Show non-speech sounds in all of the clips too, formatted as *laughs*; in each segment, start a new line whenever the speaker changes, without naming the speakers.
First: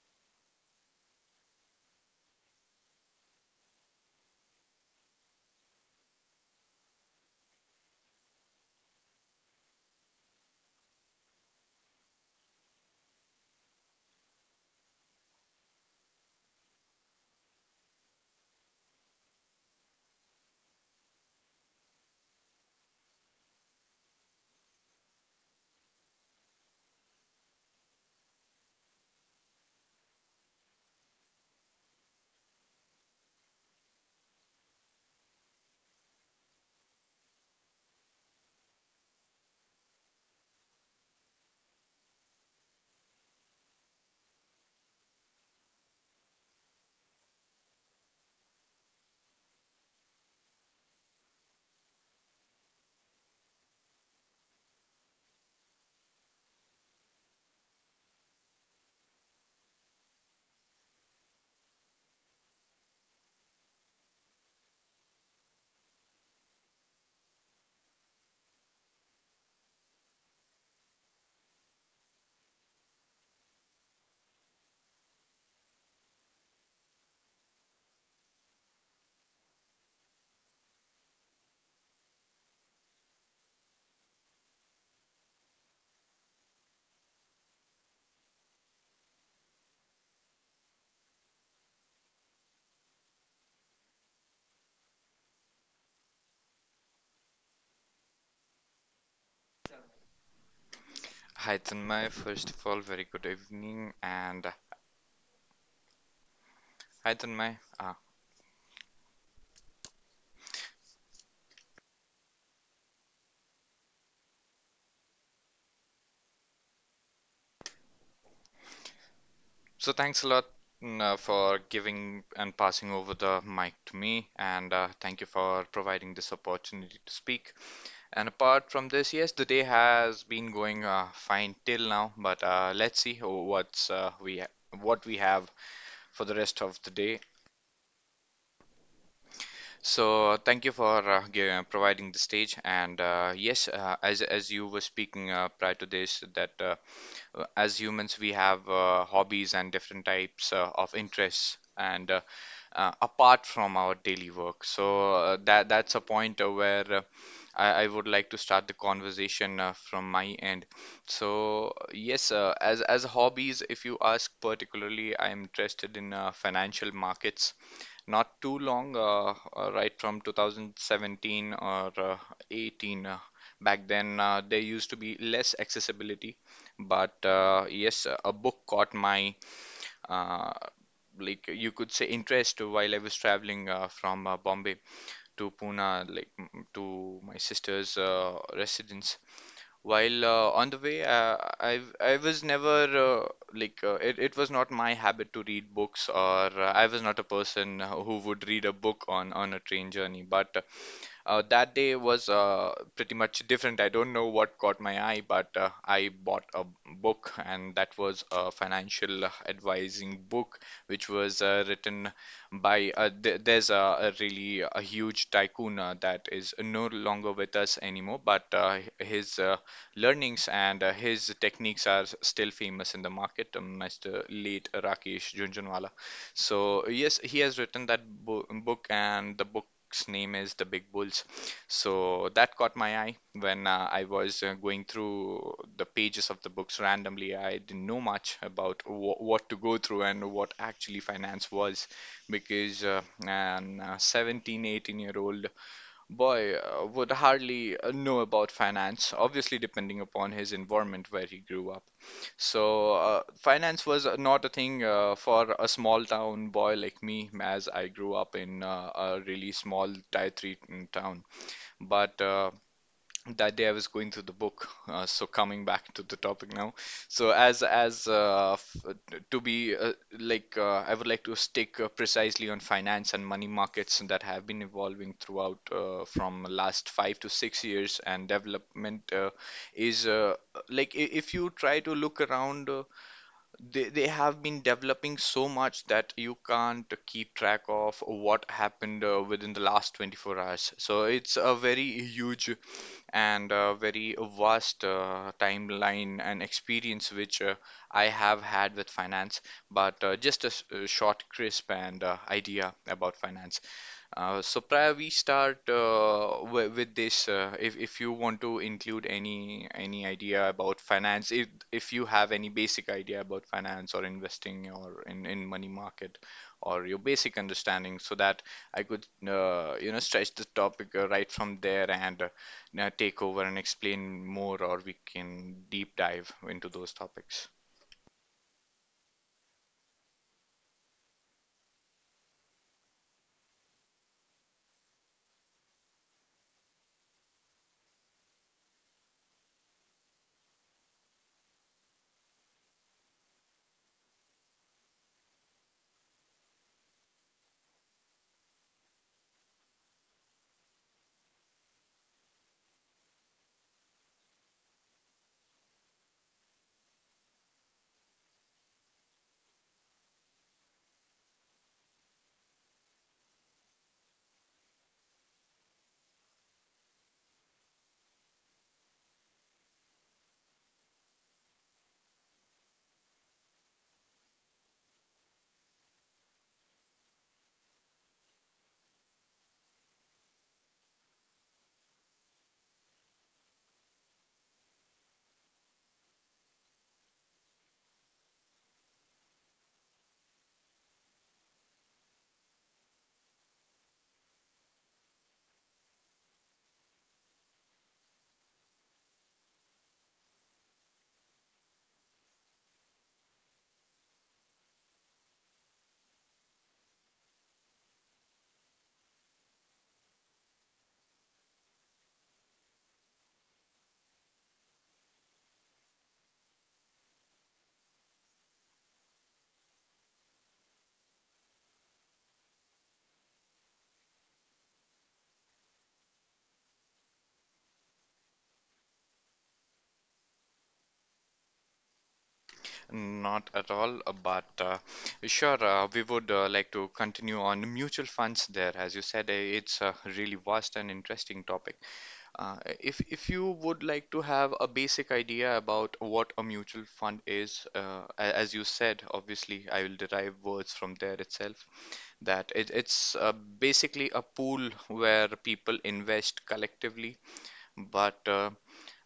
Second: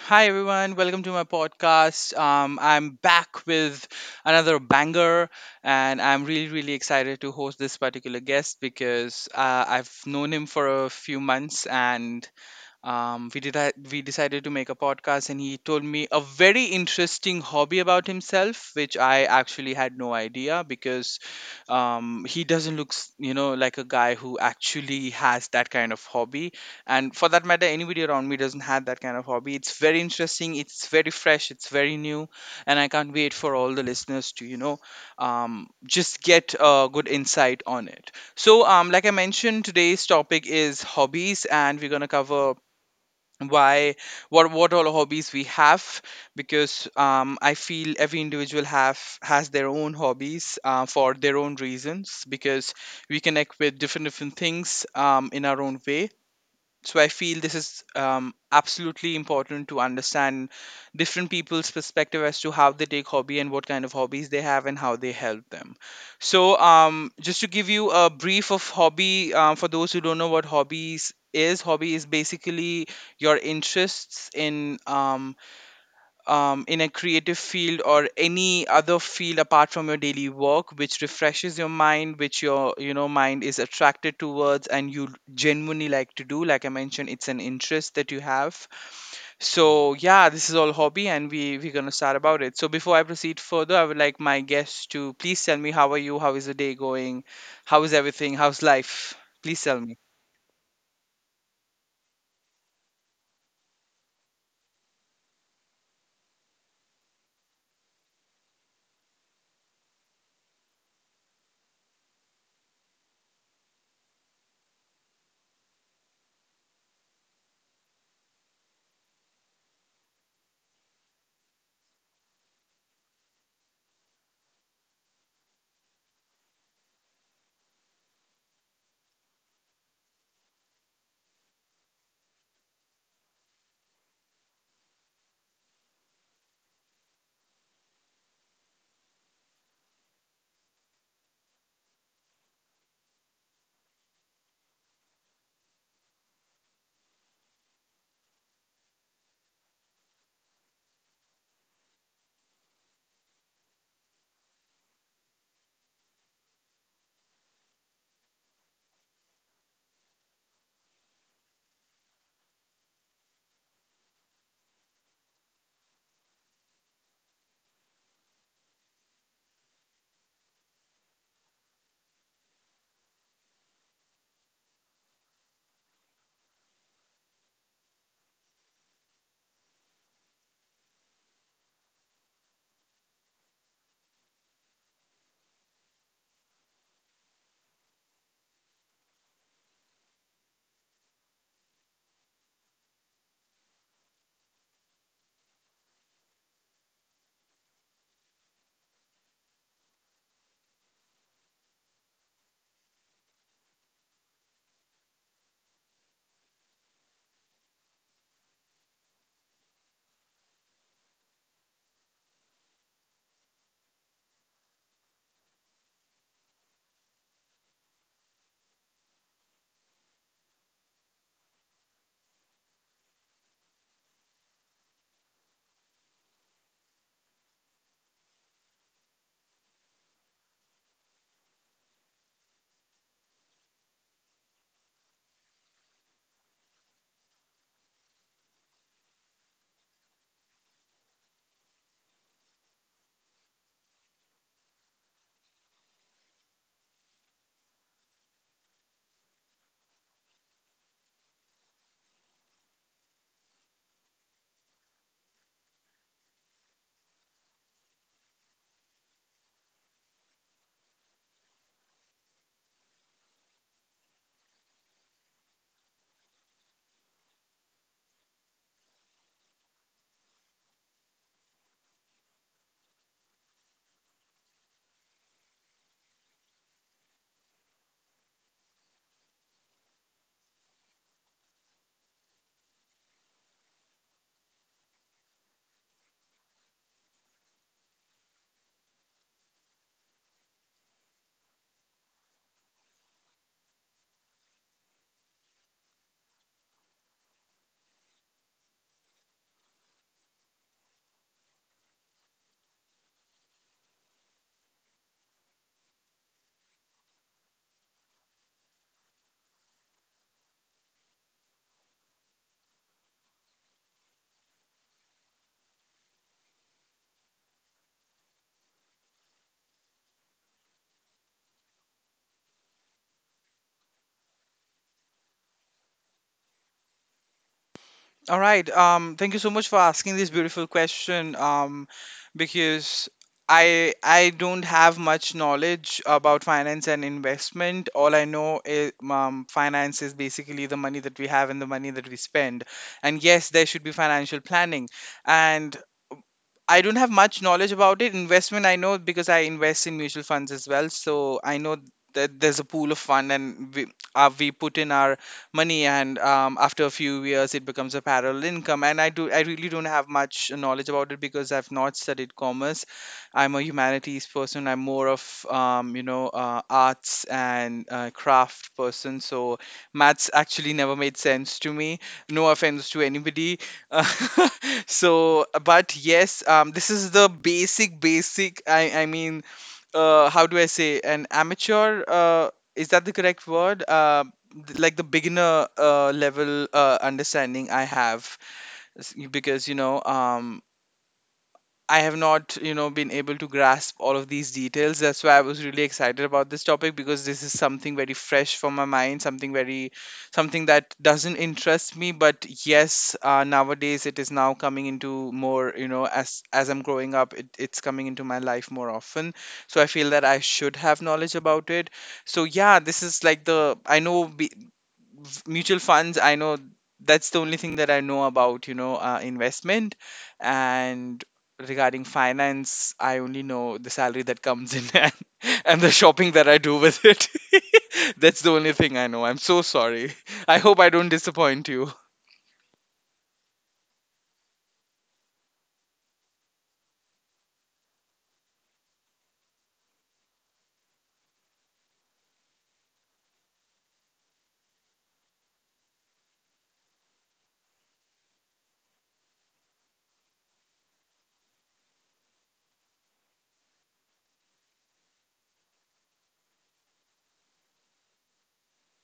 Hi everyone, welcome to my podcast. I'm back with another banger, and I'm really, really excited to host this particular guest because I've known him for a few months, and um, we did we decided to make a podcast, and he told me a very interesting hobby about himself, which I actually had no idea because he doesn't look you know, like a guy who actually has that kind of hobby. And for that matter, anybody around me doesn't have that kind of hobby. It's very interesting, it's very fresh, it's very new, and I can't wait for all the listeners to just get a good insight on it. So, like I mentioned, today's topic is hobbies, and we're gonna cover why, what all hobbies we have. Because I feel every individual have has their own hobbies, for their own reasons, because we connect with different different things in our own way. So I feel this is absolutely important to understand different people's perspective as to how they take hobby and what kind of hobbies they have and how they help them. So just to give you a brief of hobby, for those who don't know what hobbies is, hobby is basically your interests in a creative field or any other field apart from your daily work, which refreshes your mind, which your mind is attracted towards and you genuinely like to do. Like I mentioned, it's an interest that you have. So yeah, this is all hobby, and we're going to start about it. So before I proceed further, I would like my guests to please tell me, how are you? How is the day going? How is everything? How's life? Please tell me.
Hi Tanmay, first of all, very good evening and hi Tanmay. So thanks a lot for giving and passing over the mic to me, and thank you for providing this opportunity to speak. And apart from this, yes, the day has been going fine till now, but let's see what we have for the rest of the day. So thank you for providing the stage. And yes, as you were speaking prior to this, that as humans we have hobbies and different types of interests, and apart from our daily work, so that's a point where I would like to start the conversation from my end. So yes, as hobbies, if you ask particularly, I'm interested in financial markets, not too long, right from 2017 or 18. Back then, there used to be less accessibility, but yes, a book caught my, uh, like you could say, interest while I was traveling from Bombay to Pune, like to my sister's residence. While on the way, I was never, uh, like, it was not my habit to read books, or I was not a person who would read a book on a train journey. But that day was pretty much different. I don't know what caught my eye, but I bought a book, and that was a financial advising book, which was written by th there's a really a huge tycoon that is no longer with us anymore, but his learnings and his techniques are still famous in the market, Mr. late Rakesh Jhunjhunwala. So yes, he has written that bo book, and the book name is The Big Bulls. So that caught my eye when I was going through the pages of the books randomly. I didn't know much about what to go through and what actually finance was, because an 17, 18-year-old boy would hardly know about finance, obviously, depending upon his environment where he grew up. So, finance was not a thing for a small town boy like me, as I grew up in a really small tier 3 town. But that day I was going through the book. So, coming back to the topic now. So, as f to be I would like to stick precisely on finance and money markets that have been evolving throughout, from last 5 to 6 years, and development is like, if you try to look around. They have been developing so much that you can't keep track of what happened within the last 24 hours. So it's a very huge and very vast timeline and experience which I have had with finance, but just a short, crisp, and idea about finance. So prior we start, with this, if you want to include any idea about finance, if you have any basic idea about finance or investing or in money market, or your basic understanding, so that I could, stretch the topic right from there, and now take over and explain more, or we can deep dive into those topics.
All right. Thank you so much for asking this beautiful question. Because I don't have much knowledge about finance and investment. All I know is finance is basically the money that we have and the money that we spend. And yes, there should be financial planning. And I don't have much knowledge about it. Investment, I know, because I invest in mutual funds as well. So I know that there's a pool of fund, and we put in our money, and after a few years, it becomes a parallel income. And I really don't have much knowledge about it, because I've not studied commerce. I'm a humanities person. I'm more of, arts and craft person. So maths actually never made sense to me. No offense to anybody uh, *laughs* so but yes, this is the basic I mean, how do I say, an amateur, is that the correct word? Like the beginner level understanding I have. Because I have not, been able to grasp all of these details. That's why I was really excited about this topic, because this is something very fresh for my mind, something that doesn't interest me. But yes, nowadays it is now coming into more, as I'm growing up, it's coming into my life more often. So I feel that I should have knowledge about it. So yeah, this is like the I know be, mutual funds I know. That's the only thing that I know about, investment. And regarding finance, I only know the salary that comes in *laughs* and the shopping that I do with it. *laughs* That's the only thing I know. I'm so sorry. I hope I don't disappoint you.
Not at all, but sure, we would like to continue on mutual funds there. As you said, it's a really vast and interesting topic. If you would like to have a basic idea about what a mutual fund is, as you said, obviously I will derive words from there itself, that it's basically a pool where people invest collectively. But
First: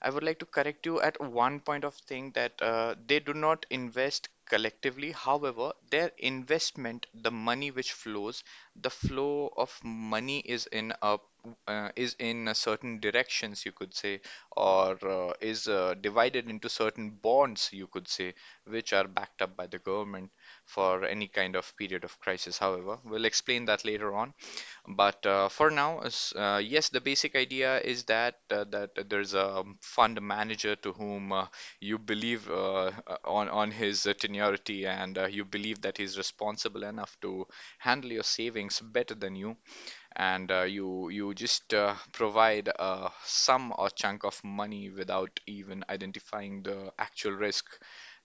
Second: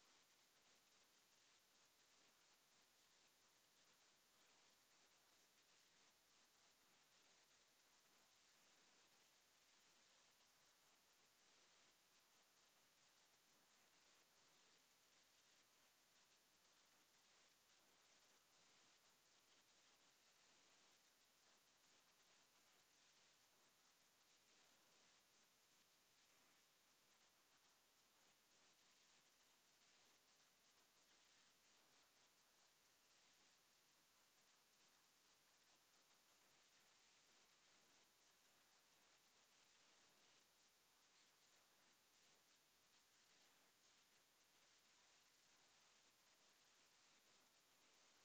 I would like to correct you at one point of thing, that they do not invest collectively. However, their investment, the money which flows, the flow of money is in a, certain directions, you could say, or is divided into certain bonds, you could say, which are backed up by the government for any kind of period of crisis. However, we'll explain that later on. But for now, yes, the basic idea is that, that there's a fund manager to whom, you believe on his tenuity, and you believe that he's responsible enough to handle your savings better than you, and you just provide a sum or chunk of money without even identifying the actual risk,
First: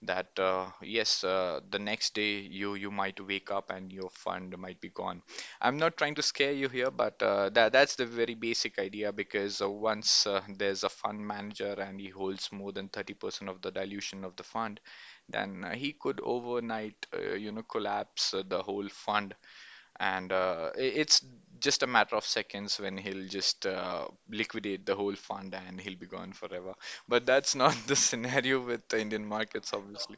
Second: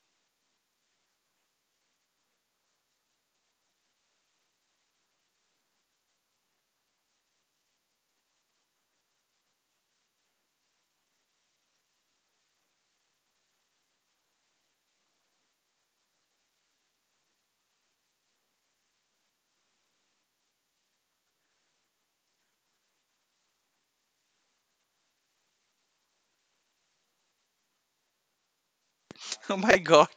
that yes, the next day you might wake up and your fund might be gone. I'm not trying to scare you here, but that's the very basic idea, because once there's a fund manager and he holds more than 30% of the dilution of the fund, then he could overnight, collapse the whole fund, and it's just a matter of seconds when he'll just liquidate the whole fund, and he'll be gone forever. But that's not the *laughs* scenario with the Indian
*laughs* Oh
markets,
my god.
obviously.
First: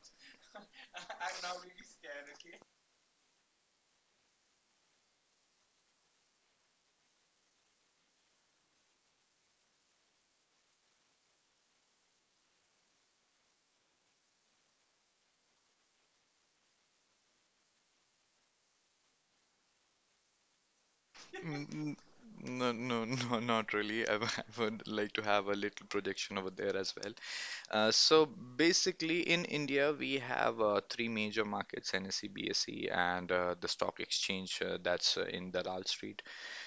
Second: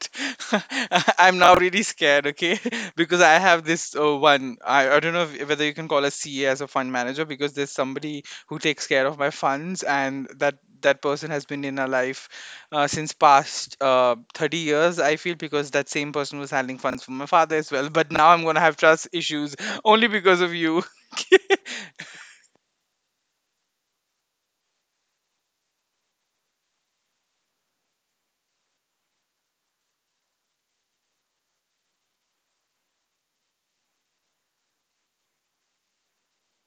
*laughs* I'm now really scared, okay? *laughs* Because I have this one. I don't know if, whether you can call a C A as a fund manager, because there's somebody who takes care of my funds, and that that person has been in our life since past 30 years, I feel, because that same person was handling funds for my father as well. But now I'm going to have trust issues only because of you.
Mm, mm. No, no, no, not really. *laughs* I would like to have a little projection over there as well. So basically, in India, we have three major markets: NSE, BSE, and the stock exchange that's in Dalal Street.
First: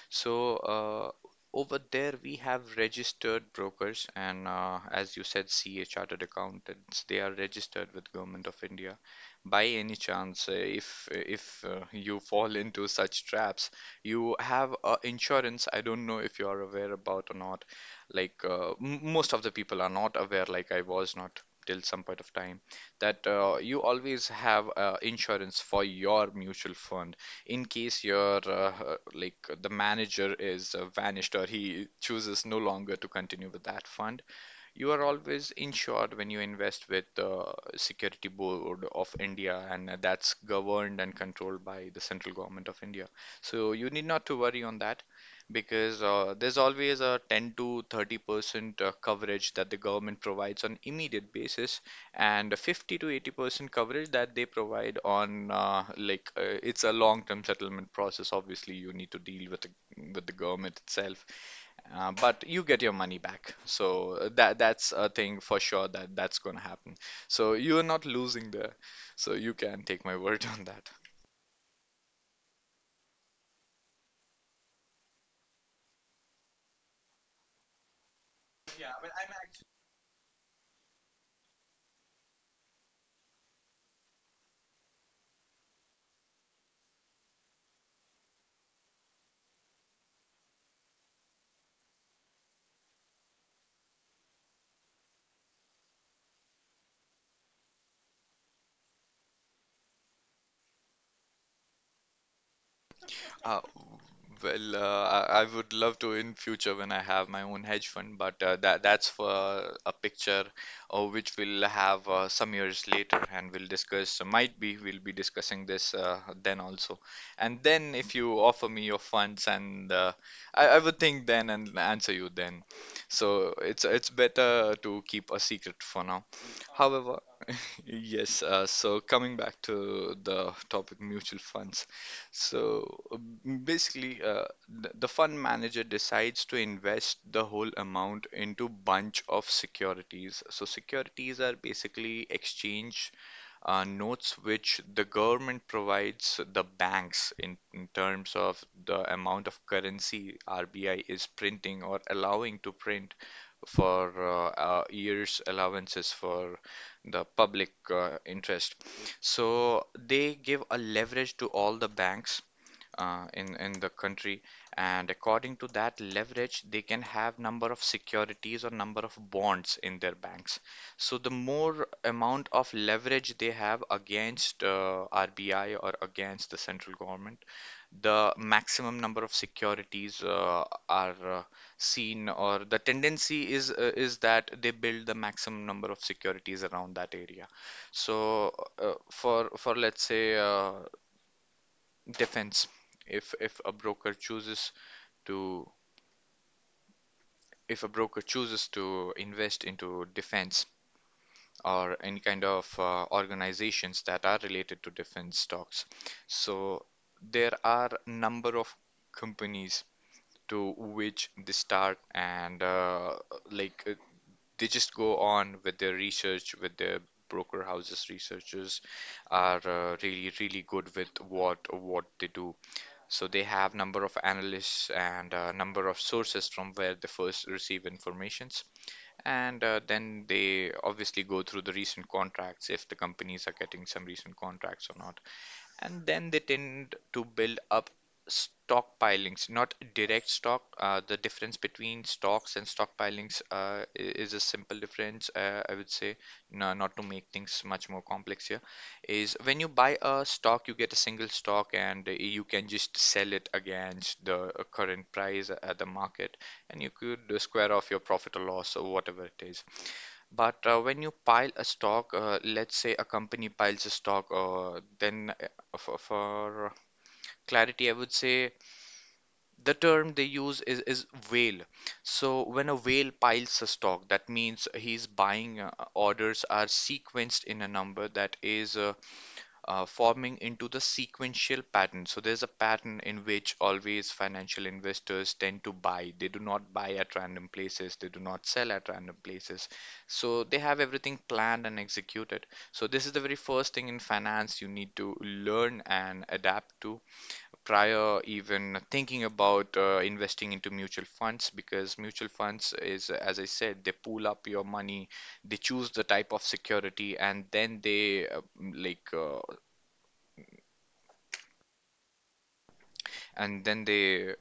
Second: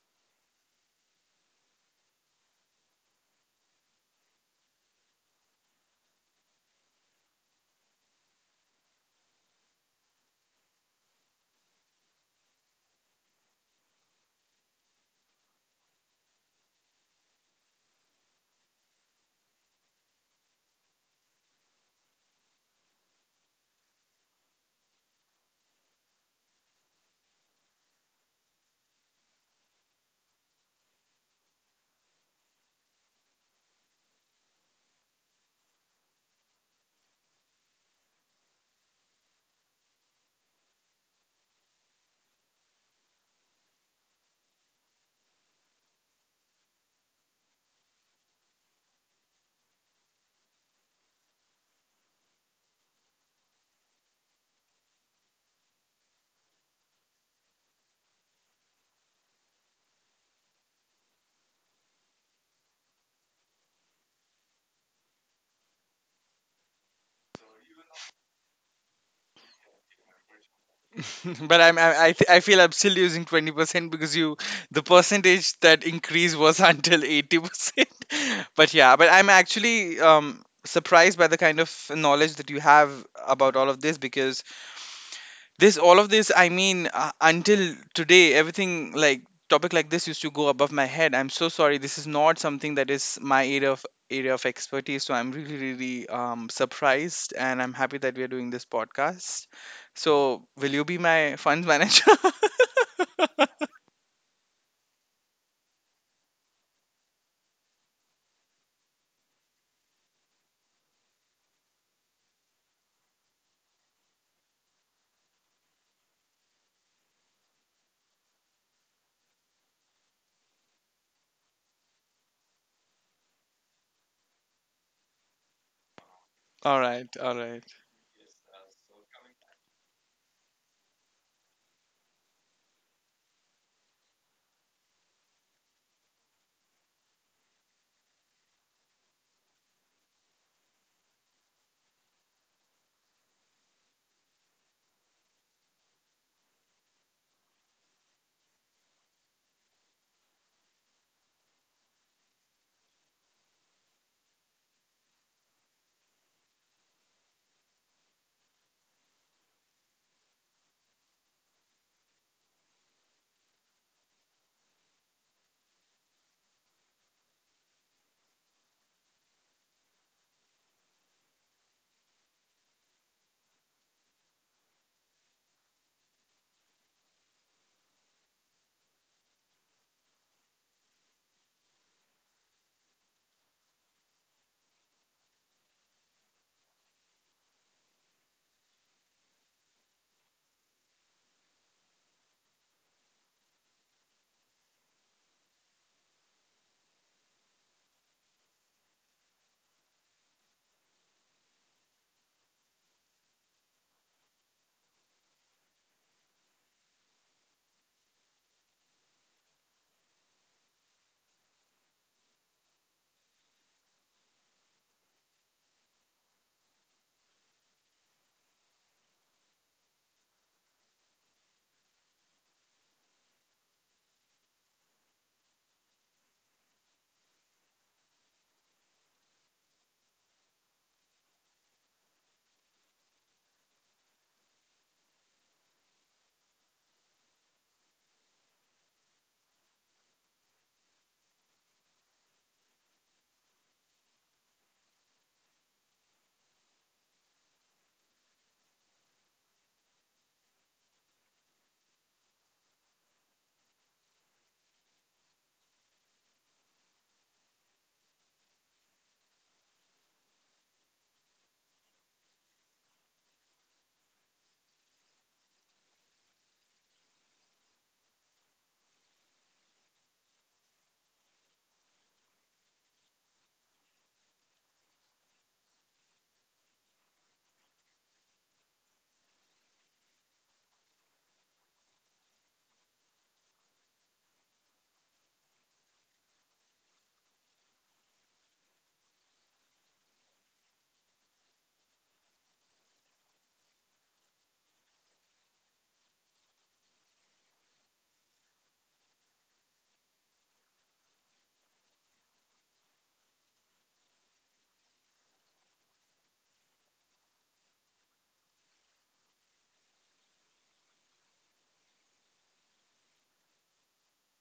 So over there we have registered brokers, and as you said, CA, Chartered Accountants. They are registered with Government of India. By any chance, if you fall into such traps, you have insurance. I don't know if you are aware about or not. Like, m most of the people are not aware, like I was not till some point of time, that you always have insurance for your mutual fund, in case your the manager is vanished, or he chooses no longer to continue with that fund. You are always insured when you invest with the Security Board of India, and that's governed and controlled by the central government of India. So you need not to worry on that, because there's always a 10 to 30% coverage that the government provides on immediate basis, and a 50 to 80% coverage that they provide on, it's a long-term settlement process. Obviously, you need to deal with the government itself, but you get your money back. So that's a thing for sure, that that's going to happen. So you're not losing there. So you can take my word *laughs* on that.
*laughs* But I feel I'm still using 20%, because you the percentage that increase was *laughs* until 80%. But yeah, but I'm actually surprised by the kind of knowledge that you have about all of this, because this all of this, I mean, until today, everything like topic like this used to go above my head. I'm so sorry, this is not something that is my area of expertise. So I'm really really surprised, and I'm happy that we are doing this podcast. So will you be my funds manager? *laughs*
Uh, well, I would love to, in future when I have my own hedge fund, but that's for a picture which we'll have some years later, and we'll discuss. Might be we'll be discussing this then also, and then if you offer me your funds, and I would think then and answer you then. So it's better to keep a secret for now.
All right,
However,
all right.
yes, so coming back to the topic, mutual funds. So basically, the fund manager decides to invest the whole amount into bunch of securities. So securities are basically exchange notes which the government provides the banks in terms of the amount of currency RBI is printing or allowing to print for years, allowances for the public interest. So they give a leverage to all the banks in the country, and according to that leverage, they can have number of securities or number of bonds in their banks. So the more amount of leverage they have against RBI or against the central government, the maximum number of securities are seen, or the tendency is that they build the maximum number of securities around that area. So For let's say defense, if a broker chooses to if a broker chooses to invest into defense or any kind of organizations that are related to defense stocks. So there are number of companies to which they start, and like uh, they just go on with their research, with their broker houses. Researchers are really good with what they do. So they have number of analysts and number of sources from where they first receive informations, and then they obviously go through the recent contracts, if the companies are getting some recent contracts or not. And then they tend to build up stockpilings, not direct stock. The difference between stocks and stockpilings, is a simple difference, I would say. No, not to make things much more complex here, is when you buy a stock you get a single stock, and you can just sell it against the current price at the market, and you could square off your profit or loss or whatever it is. But when you pile a stock, let's say a company piles a stock, then for clarity, I would say, the term they use is whale. So when a whale piles a stock, that means he's buying orders are sequenced in a number that is forming into the sequential pattern. So there's a pattern in which always financial investors tend to buy. They do not buy at random places, they do not sell at random places. So they have everything planned and executed. So this is the very first thing in finance you need to learn and adapt to, prior even thinking about investing into mutual funds, because mutual funds is, as I said, they pool up your money, they choose the type of security, and then they like uh, and then they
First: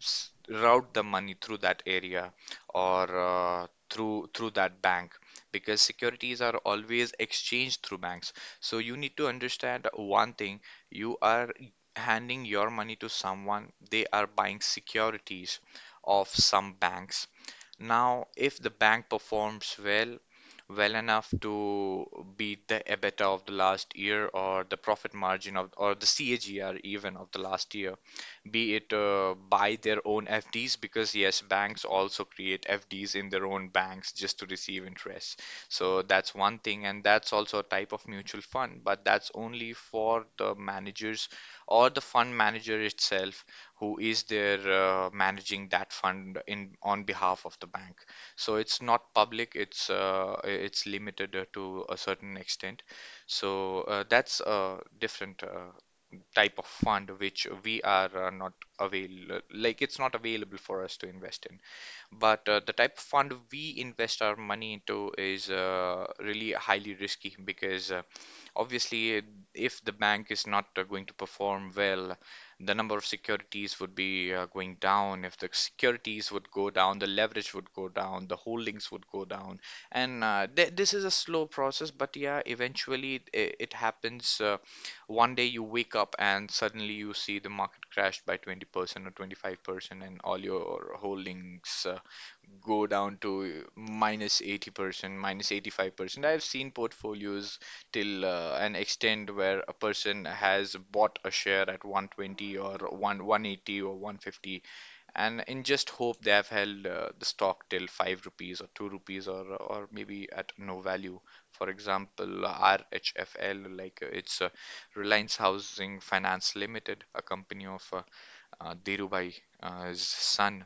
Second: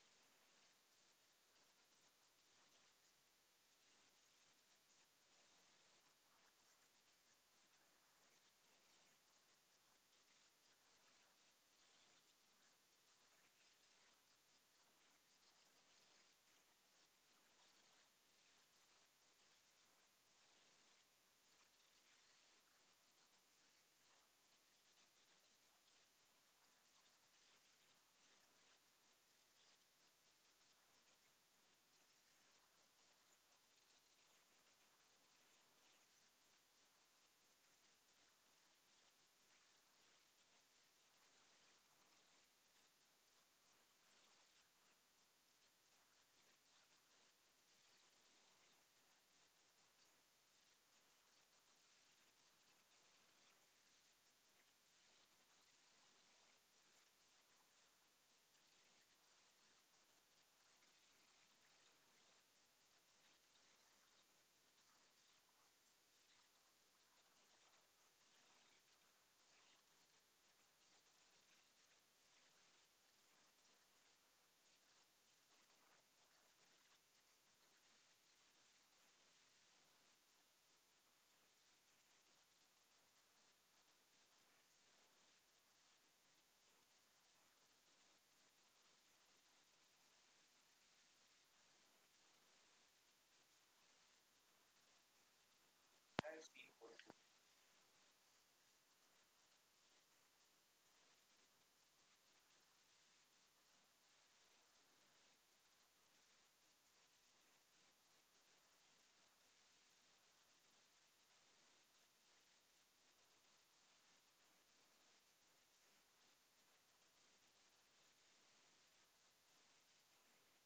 route the money through that area, or through that bank, because securities are always exchanged through banks. So you need to understand one thing, you are handing your money to someone, they are buying securities of some banks. Now, if the bank performs well, well enough to beat the EBITDA of the last year, or the profit margin of, or the CAGR even of the last year, be it buy their own FDs, because yes, banks also create FDs in their own banks just to receive interest. So that's one thing, and that's also a type of mutual fund, but that's only for the managers or the fund manager itself, who is there managing that fund in on behalf of the bank. So it's not public, it's limited to a certain extent. So that's a different type of fund which we are not avail like, it's not available for us to invest in, but the type of fund we invest our money into is really highly risky, because obviously, if the bank is not going to perform well, the number of securities would be going down. If the securities would go down, the leverage would go down, the holdings would go down. And th this is a slow process, but yeah, eventually it happens. One day you wake up and suddenly you see the market crashed by 20% or 25%, and all your holdings go down to 80%, 85%. I've seen portfolios till an extent where a person has bought a share at 120, or 1, 180, or 150, and in just hope they have held the stock till 5 rupees or 2 rupees, or maybe at no value. For example, RHFL, like it's Reliance Housing Finance Limited, a company of Dhirubhai, his son,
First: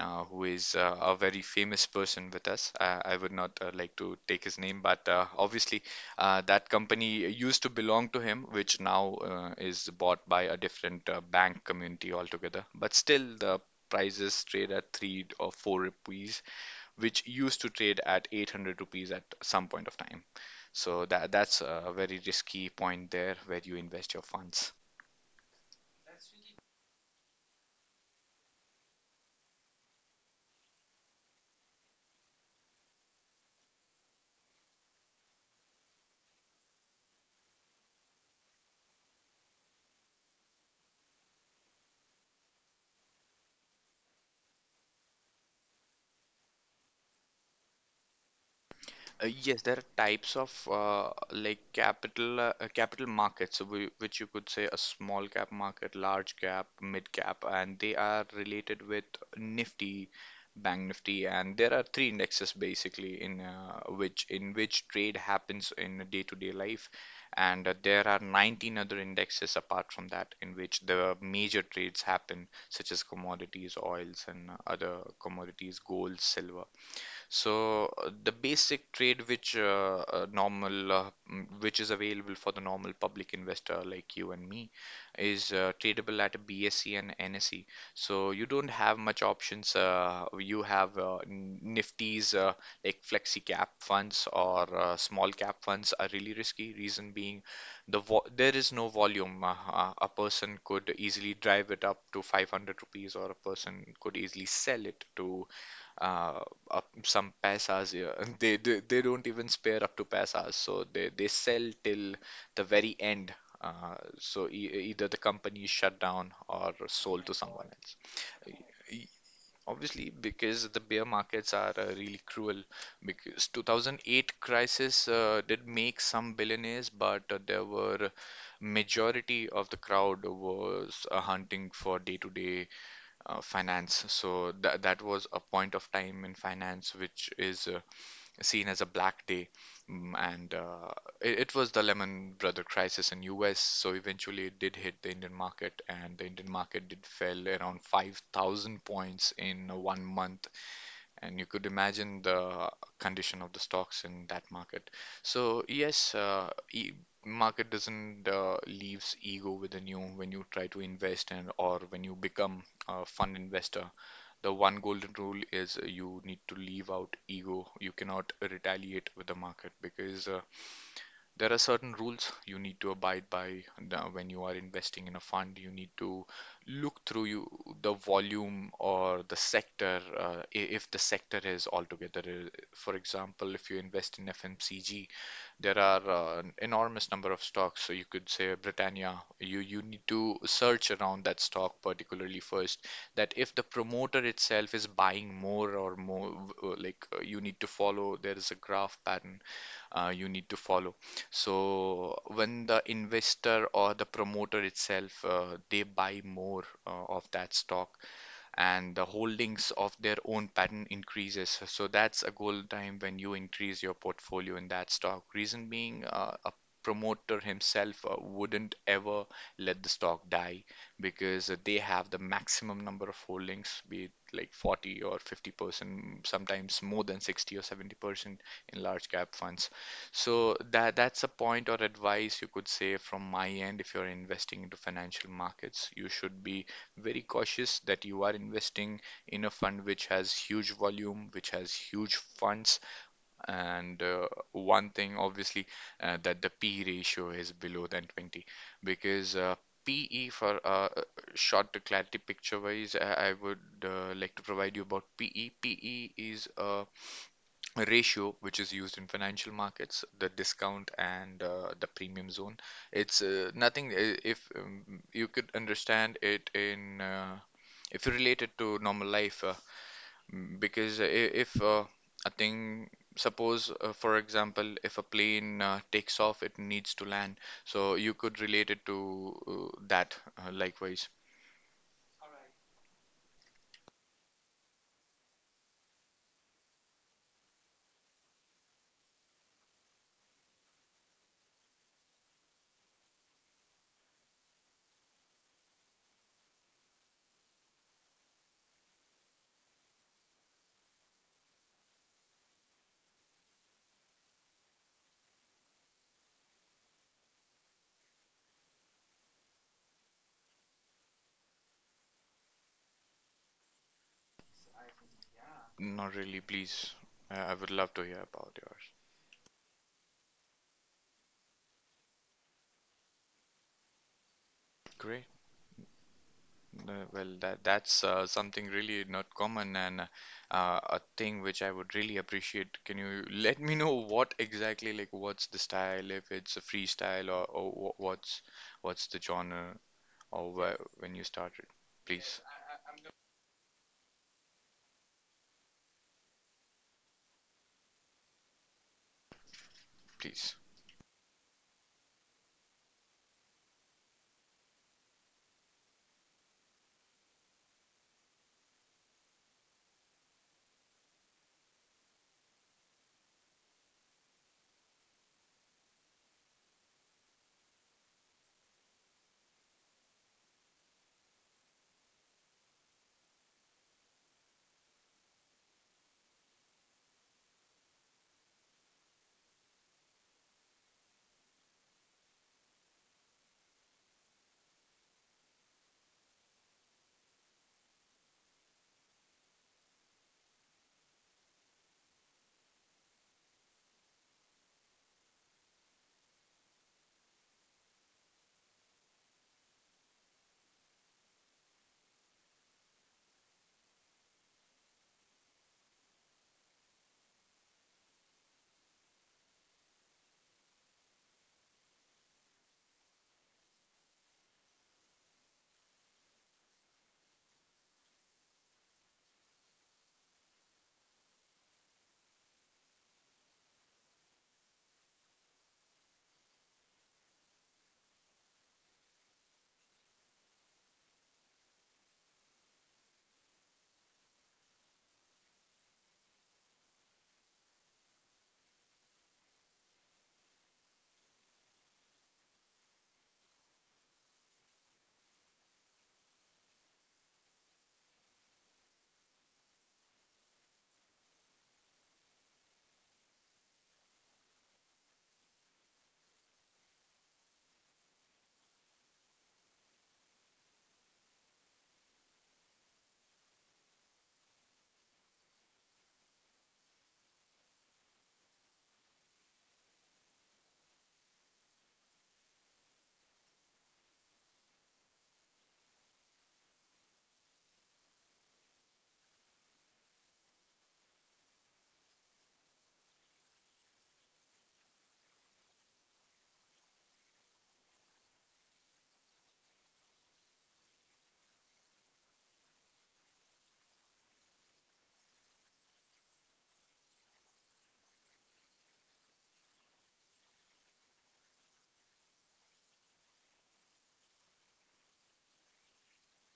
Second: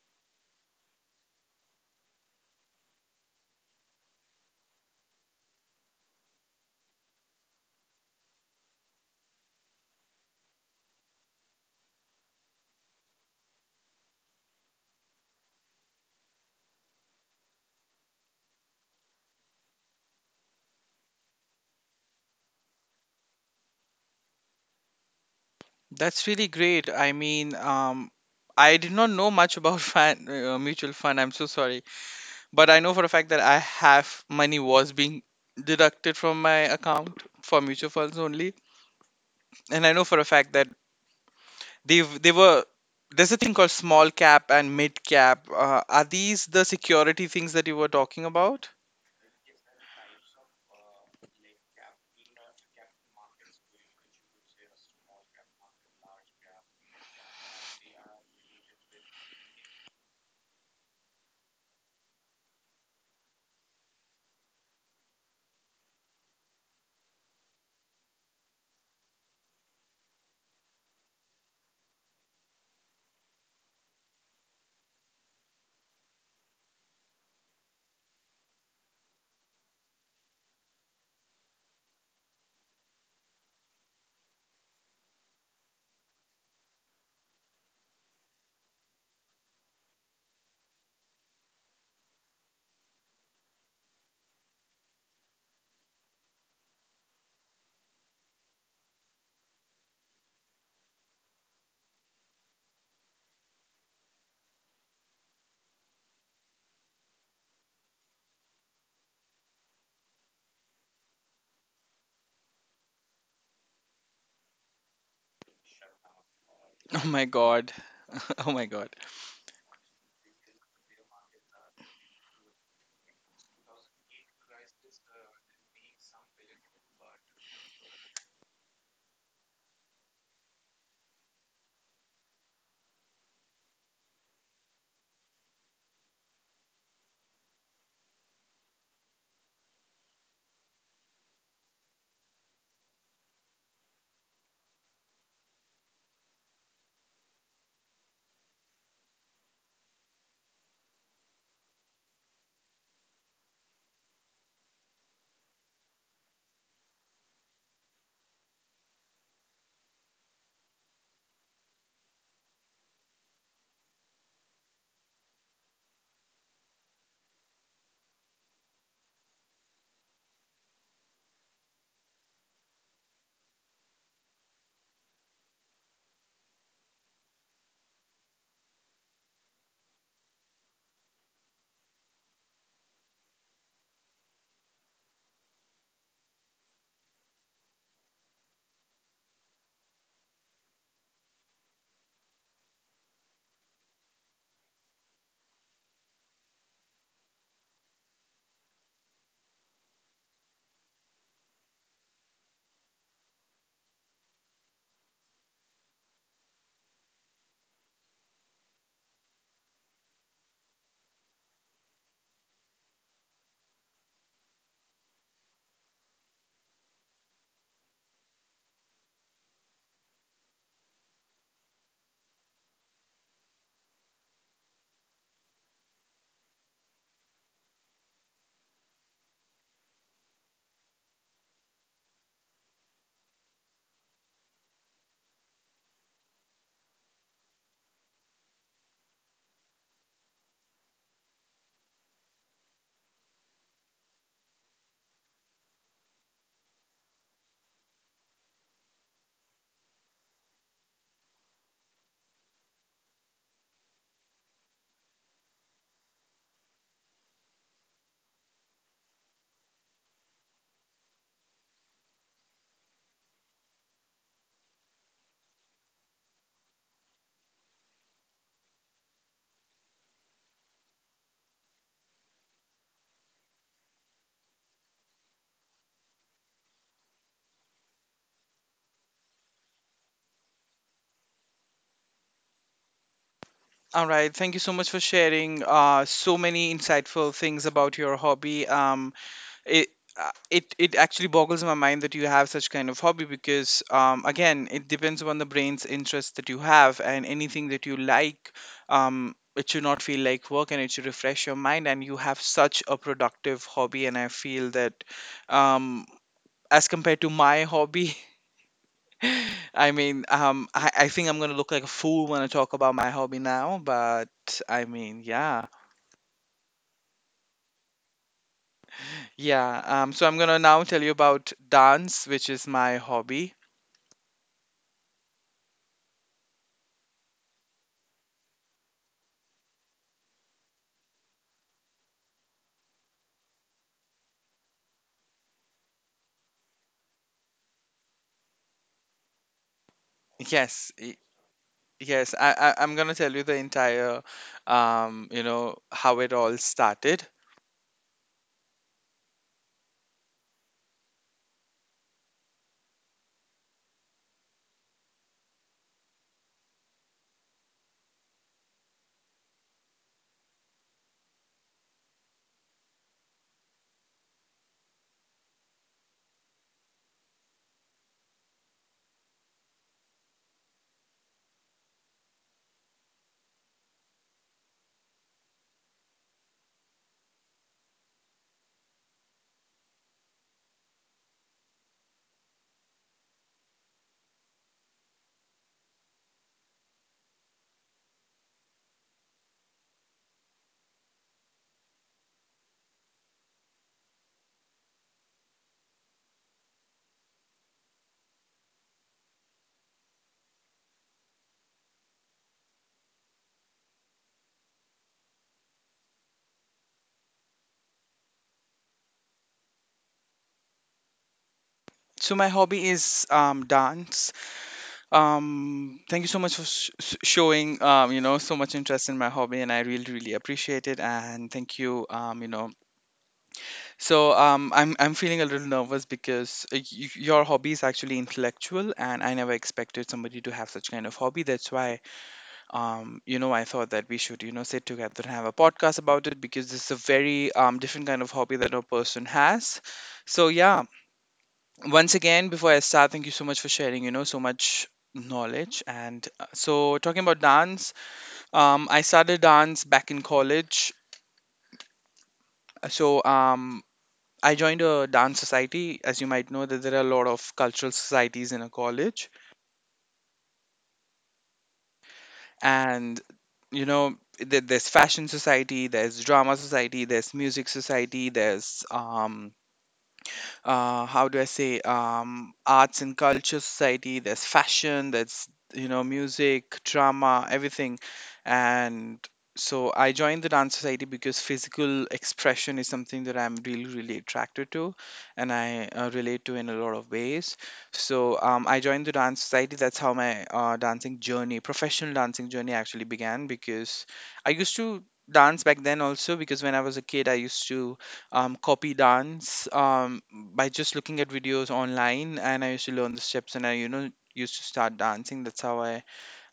who is a very famous person with us. I would not like to take his name, but obviously, that company used to belong to him, which now is bought by a different bank community altogether. But still, the prices trade at three or four rupees, which used to trade at 800 rupees at some point of time. So that's a very risky point there where you invest your funds.
That's really great. I mean, I did not know much about *laughs* mutual fund. I'm so sorry. But I know for a fact that I have money was being deducted from my account for mutual funds only, and I know for a fact that they were, there's a thing called small cap and mid cap. Are these the security things that you were talking about? *laughs*
Yes, there are types of like capital capital markets, which you could say a small cap market, large cap, mid cap, and they are related with Nifty, Bank Nifty, and there are three indexes basically in which trade happens in a day-to-day life, and there are 19 other indexes apart from that, in which the major trades happen, such as commodities, oils, and other commodities, gold, silver. So the basic trade which normal which is available for the normal public investor like you and me is tradable at a BSE and NSE. So you don't have much options. You have Nifty's like flexi cap funds, or small cap funds are really risky. Reason being, there is no volume. A person could easily drive it up to 500 rupees, or a person could easily sell it to uh, up some paisas here. *laughs* They don't even spare up to paisas, so they sell till the very end. So e either the company is shut down or
Oh my
sold to someone
god!
else.
*laughs* Oh my god!
E- e- Obviously, because the bear markets are really cruel. Because 2008 crisis did make some billionaires, but there were majority of the crowd was hunting for day-to-day finance. So that was a point of time in finance which is seen as a black day. Mm, and it was the Lehman Brother crisis in U.S. So eventually, it did hit the Indian market, and the Indian market did fell around 5,000 points in one month, and you could imagine the condition of the stocks in that market. So yes, e market doesn't leaves ego within you when you try to invest. And or when you become a fund investor, the one golden rule is you need to leave out ego. You cannot retaliate with the market, because there are certain rules you need to abide by when you are investing in a fund. You need to look through you, the volume or the sector, if the sector is altogether. For example, if you invest in FMCG, there are an enormous number of stocks. So you could say Britannia. You need to search around that stock particularly first. That if the promoter itself is buying more or more, you need to follow. There is a graph pattern you need to follow. So when the investor or the promoter itself they buy more of that stock, and the holdings of their own pattern increases. So that's a golden time when you increase your portfolio in that stock. Reason being, a promoter himself wouldn't ever let the stock die, because they have the maximum number of holdings, be it like 40 or 50%, sometimes more than 60 or 70% in large cap funds. So that's a point or advice you could say from my end. If you're investing into financial markets, you should be very cautious that you are investing in a fund which has huge volume, which has huge funds. And one thing, obviously, that the P ratio is below than 20, because PE for short clarity picture wise, I would like to provide you about PE. PE is a ratio which is used in financial markets, the discount and the premium zone. It's nothing if you could understand it in if you relate it to normal life, because if a thing, suppose for example, if a plane takes off, it needs to land, so you could relate it to that likewise.
All right, thank you so much for sharing so many insightful things about your hobby. It it it actually boggles my mind that you have such kind of hobby, because again, it depends on the brain's interest that you have, and anything that you like, it should not feel like work, and it should refresh your mind, and you have such a productive hobby. And I feel that, um, as compared to my hobby, *laughs* I mean, I think I'm going to look like a fool when I talk about my hobby now, but I mean, yeah.
Not really, please, I would love to hear about yours.
Yeah, so I'm going to now tell you about dance, which is my hobby.
Great. Well, that's something really not common, and a thing which I would really appreciate. Can you let me know what exactly, like what's the style, if it's a freestyle, or what's the genre, or where,
Yes,
when
y-
you started,
yes.
please,
I'm gonna tell you the entire, how it all started.
please.
So my hobby is dance. Thank you so much for showing so much interest in my hobby, and I really really appreciate it. And thank you you know. So I'm feeling a little nervous, because your hobby is actually intellectual, and I never expected somebody to have such kind of hobby. That's why I thought that we should, sit together and have a podcast about it, because this is a very different kind of hobby that a person has. So, yeah, once again, before I start, thank you so much for sharing, so much knowledge. And so, talking about dance, I started dance back in college. So, I joined a dance society. As you might know, that there are a lot of cultural societies in a college. And there's fashion society, there's drama society, there's music society, there's how do I say, arts and culture society. There's fashion. There's music, drama, everything, and so I joined the dance society, because physical expression is something that I'm really really attracted to, and I relate to in a lot of ways. So I joined the dance society. That's how my professional dancing journey actually began, because I used to dance back then also, because when I was a kid, I used to copy dance by just looking at videos online, and I used to learn the steps, and I used to start dancing. That's how I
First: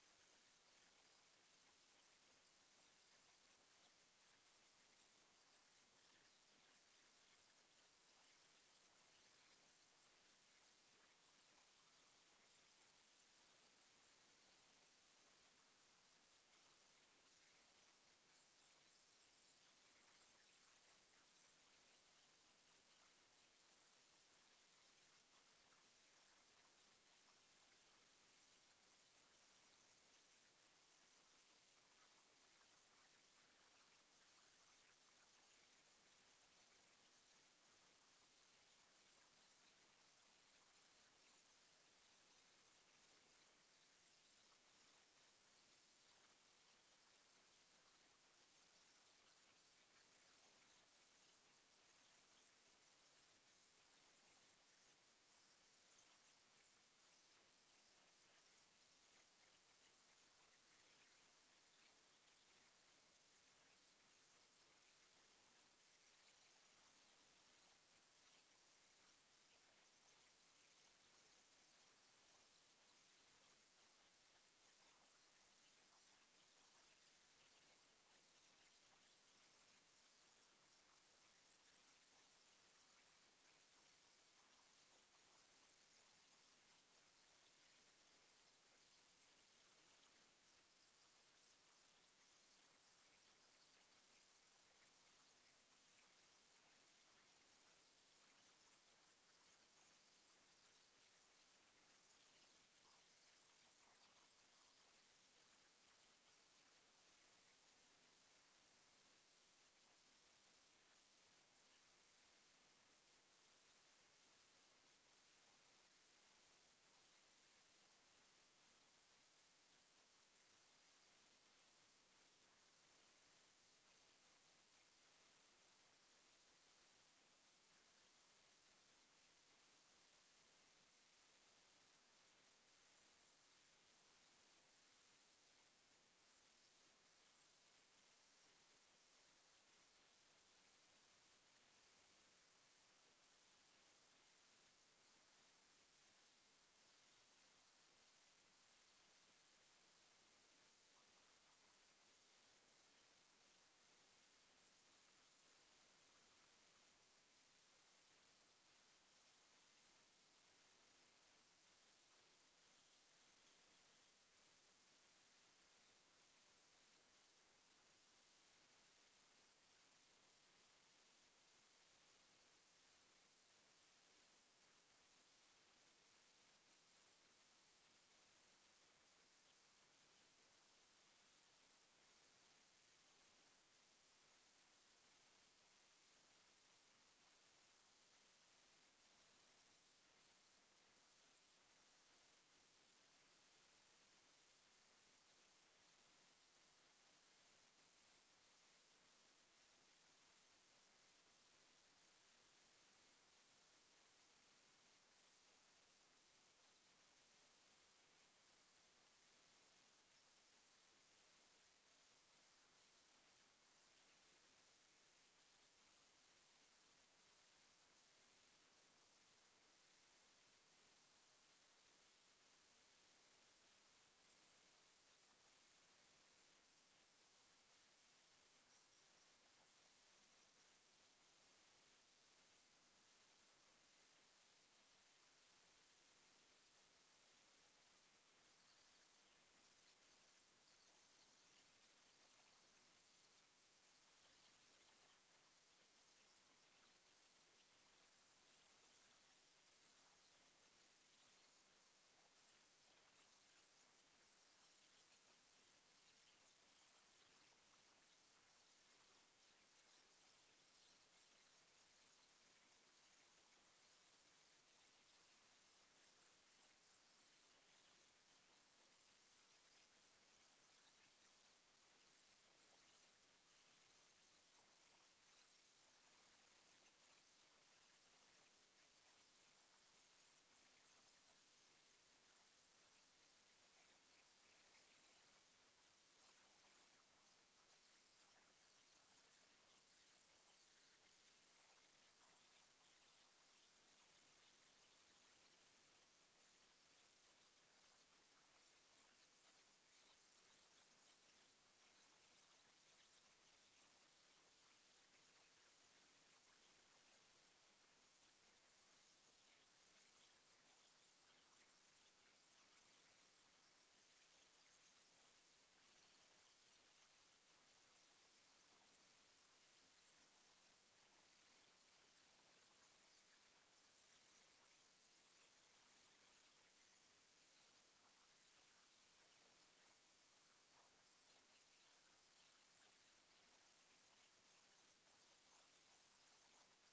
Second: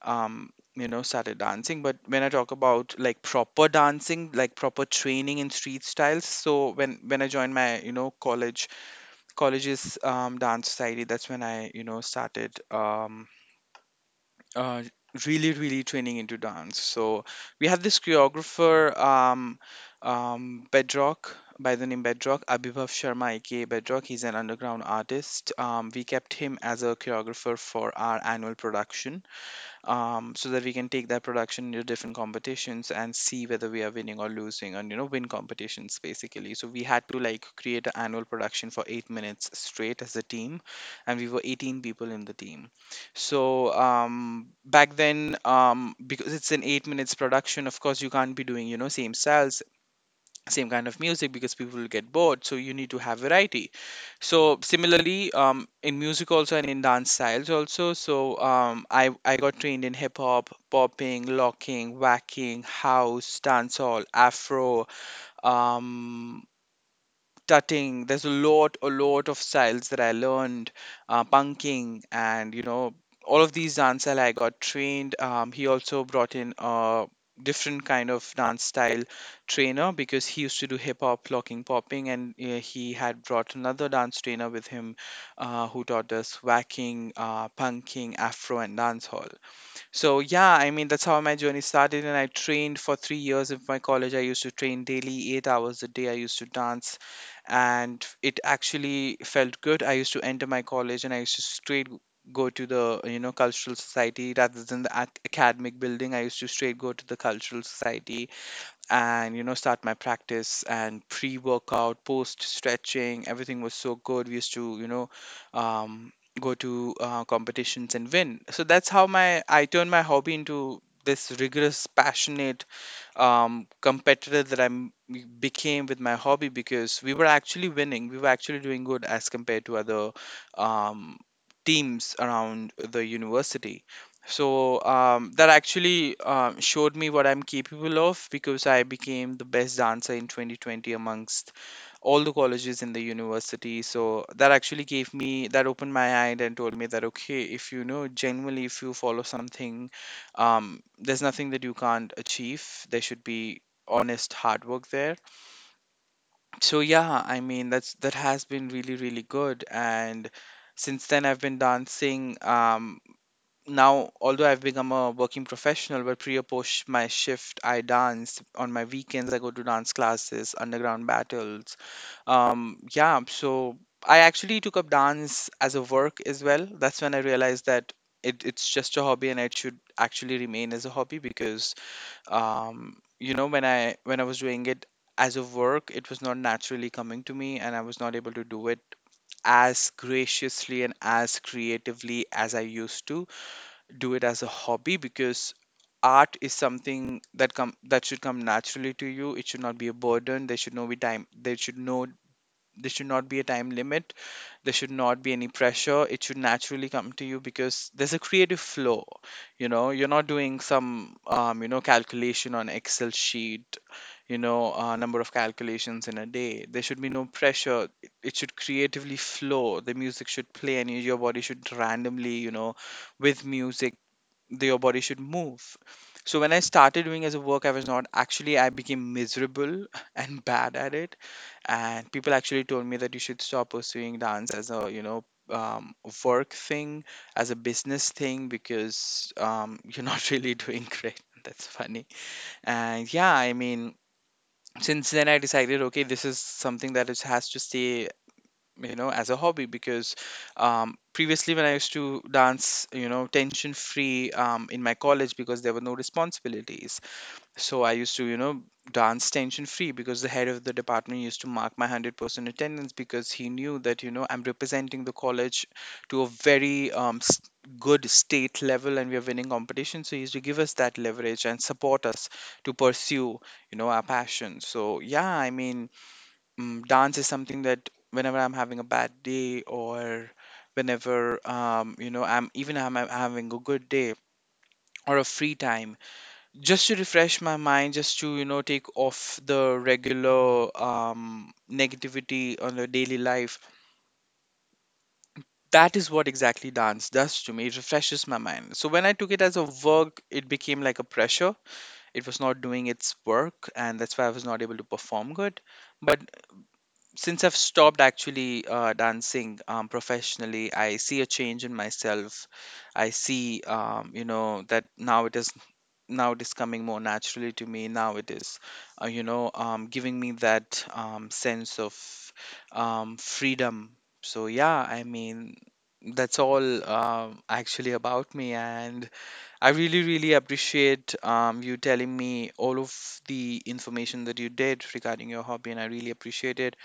um, started dancing. But when I talk about like proper dancing, like proper training in street styles, so when I joined my college's dance society, that's when I started uh, really really training into dance. So we have this choreographer, bedrock by the name bedrock, Abhibhav Sharma, aka Bedrock. He's an underground artist. We kept him as a choreographer for our annual production, so that we can take that production into different competitions and see whether we are winning or losing, and you know, win competitions basically. So we had to like create an annual production for 8 minutes straight as a team, and we were 18 people in the team. So back then, because it's an 8 minutes production, of course you can't be doing you know same styles, same kind of music, because people will get bored. So you need to have variety. So similarly, in music also and in dance styles also. So I got trained in hip hop, popping, locking, whacking, house, dancehall, afro, um, tutting. There's a lot of styles that I learned, punking, all of these dancehall. I got trained. He also brought in a different kind of dance style trainer because he used to do hip hop, locking, popping, and he had brought another dance trainer with him, who taught us whacking, punking, afro, and dancehall. So yeah, I mean that's how my journey started, and I trained for 3 years of my college. I used to train daily, 8 hours a day. I used to dance, and it actually felt good. I used to enter my college, and I used to straight go to the cultural society rather than the academic building. I used to straight go to the cultural society and start my practice and pre-workout post stretching. Everything was so good. We used to um, go to competitions and win. So that's how my I turned my hobby into this rigorous, passionate, competitive became with my hobby, because we were actually winning. We were actually doing good as compared to other um, teams around the university. So that actually showed me what I'm capable of, because I became the best dancer in 2020 amongst all the colleges in the university. So that actually gave me, that opened my eye and told me that okay, if genuinely if you follow something, there's nothing that you can't achieve. There should be honest hard work there. So yeah, I mean that has been really really good. And since then I've been dancing. Now although I've become a working professional, but pre or post my shift I dance. On my weekends I go to dance classes, underground battles. Yeah so I actually took up dance as a work as well. That's when I realized that it's just a hobby and it should actually remain as a hobby, because when I was doing it as a work, it was not naturally coming to me and I was not able to do it as graciously and as creatively as I used to do it as a hobby, because art is something that should come naturally to you. It should not be a burden. There should no be time, there should not be a time limit, there should not be any pressure. It should naturally come to you, because there's a creative flow. You know, you're not doing some calculation on excel sheet, number of calculations in a day. There should be no pressure. It should creatively flow. The music should play and your body should randomly, you know, with music, your body should move. So when I started doing as a work, I was not actually. I became miserable *laughs* and bad at it, and people actually told me that you should stop pursuing dance as a um, work thing, as a business thing, because you're not *laughs* really doing great. *laughs* That's funny. And yeah, I mean, since then I decided, okay, this is something that is, has to stay, you know, as a hobby, because previously when I used to dance, you know, tension free, in my college, because there were no responsibilities. So I used to, you know, dance tension free, because the head of the department used to mark my 100% attendance, because he knew that you know I'm representing the college to a very good state level and we are winning competition. So he used to give us that leverage and support us to pursue, you know, our passion. So yeah, I mean, dance is something that whenever I'm having a bad day or whenever, you know, I'm, I'm having a good day or a free time, just to refresh my mind, just to, you know, take off the regular negativity on the daily life. That is what exactly dance does to me. It refreshes my mind. So when I took it as a work, it became like a pressure. It was not doing its work and that's why I was not able to perform good. But since I've stopped actually dancing professionally, I see a change in myself. I see, that now it is coming more naturally to me. Now it is, giving me that sense of freedom. So yeah, I mean, that's all, actually, about me. And I really, really appreciate, you telling me all of the information that you did regarding your hobby, and I really appreciate it.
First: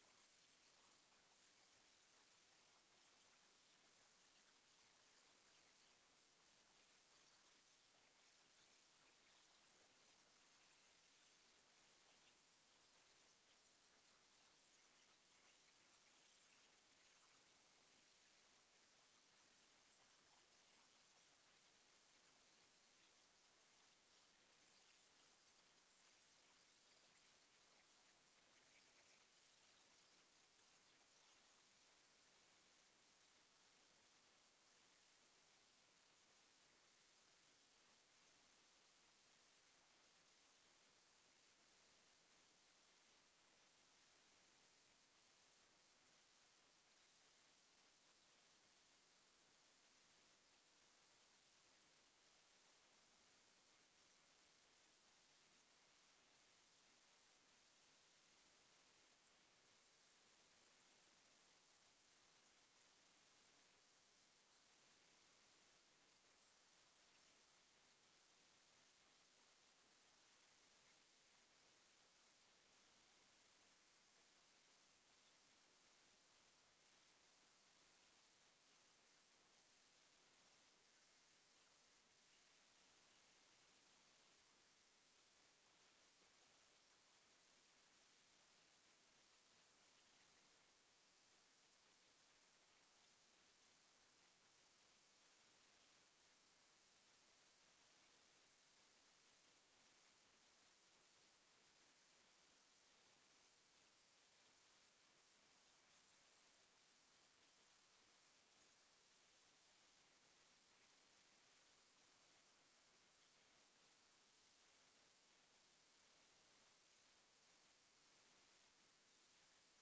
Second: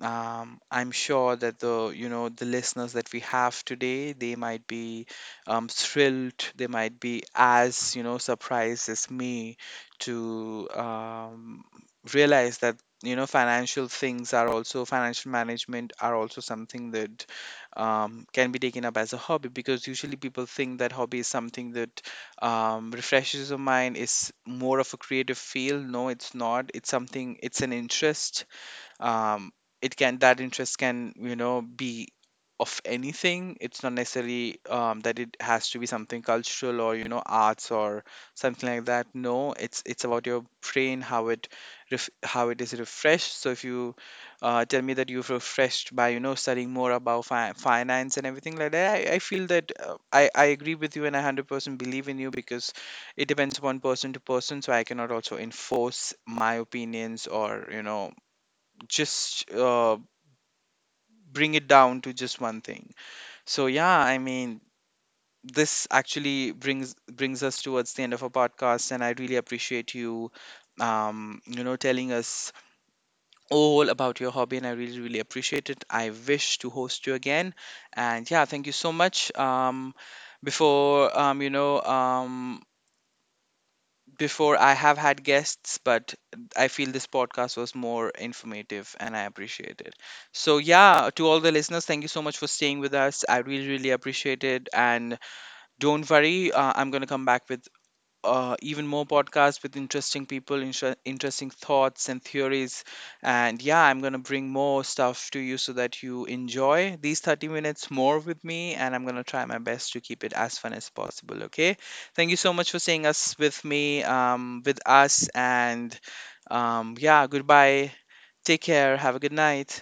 I'm sure that the you know the listeners that we have today, they might be thrilled, they might be as, you know, surprised as me, to realize that, you know, financial things are also, financial management are also, something that can be taken up as a hobby. Because usually people think that hobby is something that refreshes your mind, is more of a creative field. No, it's not. It's something, it's an interest. um, it can, that interest can, you know, be of anything. It's not necessarily that it has to be something cultural or, you know, arts or something like that. No, it's about your brain, how it how it is refreshed. So if you tell me that you've refreshed by, you know, studying more about finance and everything like that, I feel that I agree with you, and I 100% believe in you, because it depends upon person to person. So I cannot also enforce my opinions or, you know, just bring it down to just one thing. So yeah, I mean, this actually brings us towards the end of our podcast, and I really appreciate you, telling us all about your hobby, and I really really appreciate it. I wish to host you again, and yeah, thank you so much. Before um, you know, um, Before I have had guests, but I feel this podcast was more informative and I appreciate it. So, yeah, to all the listeners, thank you so much for staying with us. I really, really appreciate it. And don't worry, I'm going to come back with even more podcasts with interesting people, interesting thoughts and theories. And yeah, I'm going to bring more stuff to you so that you enjoy these 30 minutes more with me. And I'm going to try my best to keep it as fun as possible. Okay. Thank you so much for seeing us with me, with us. And yeah, goodbye. Take care. Have a good night.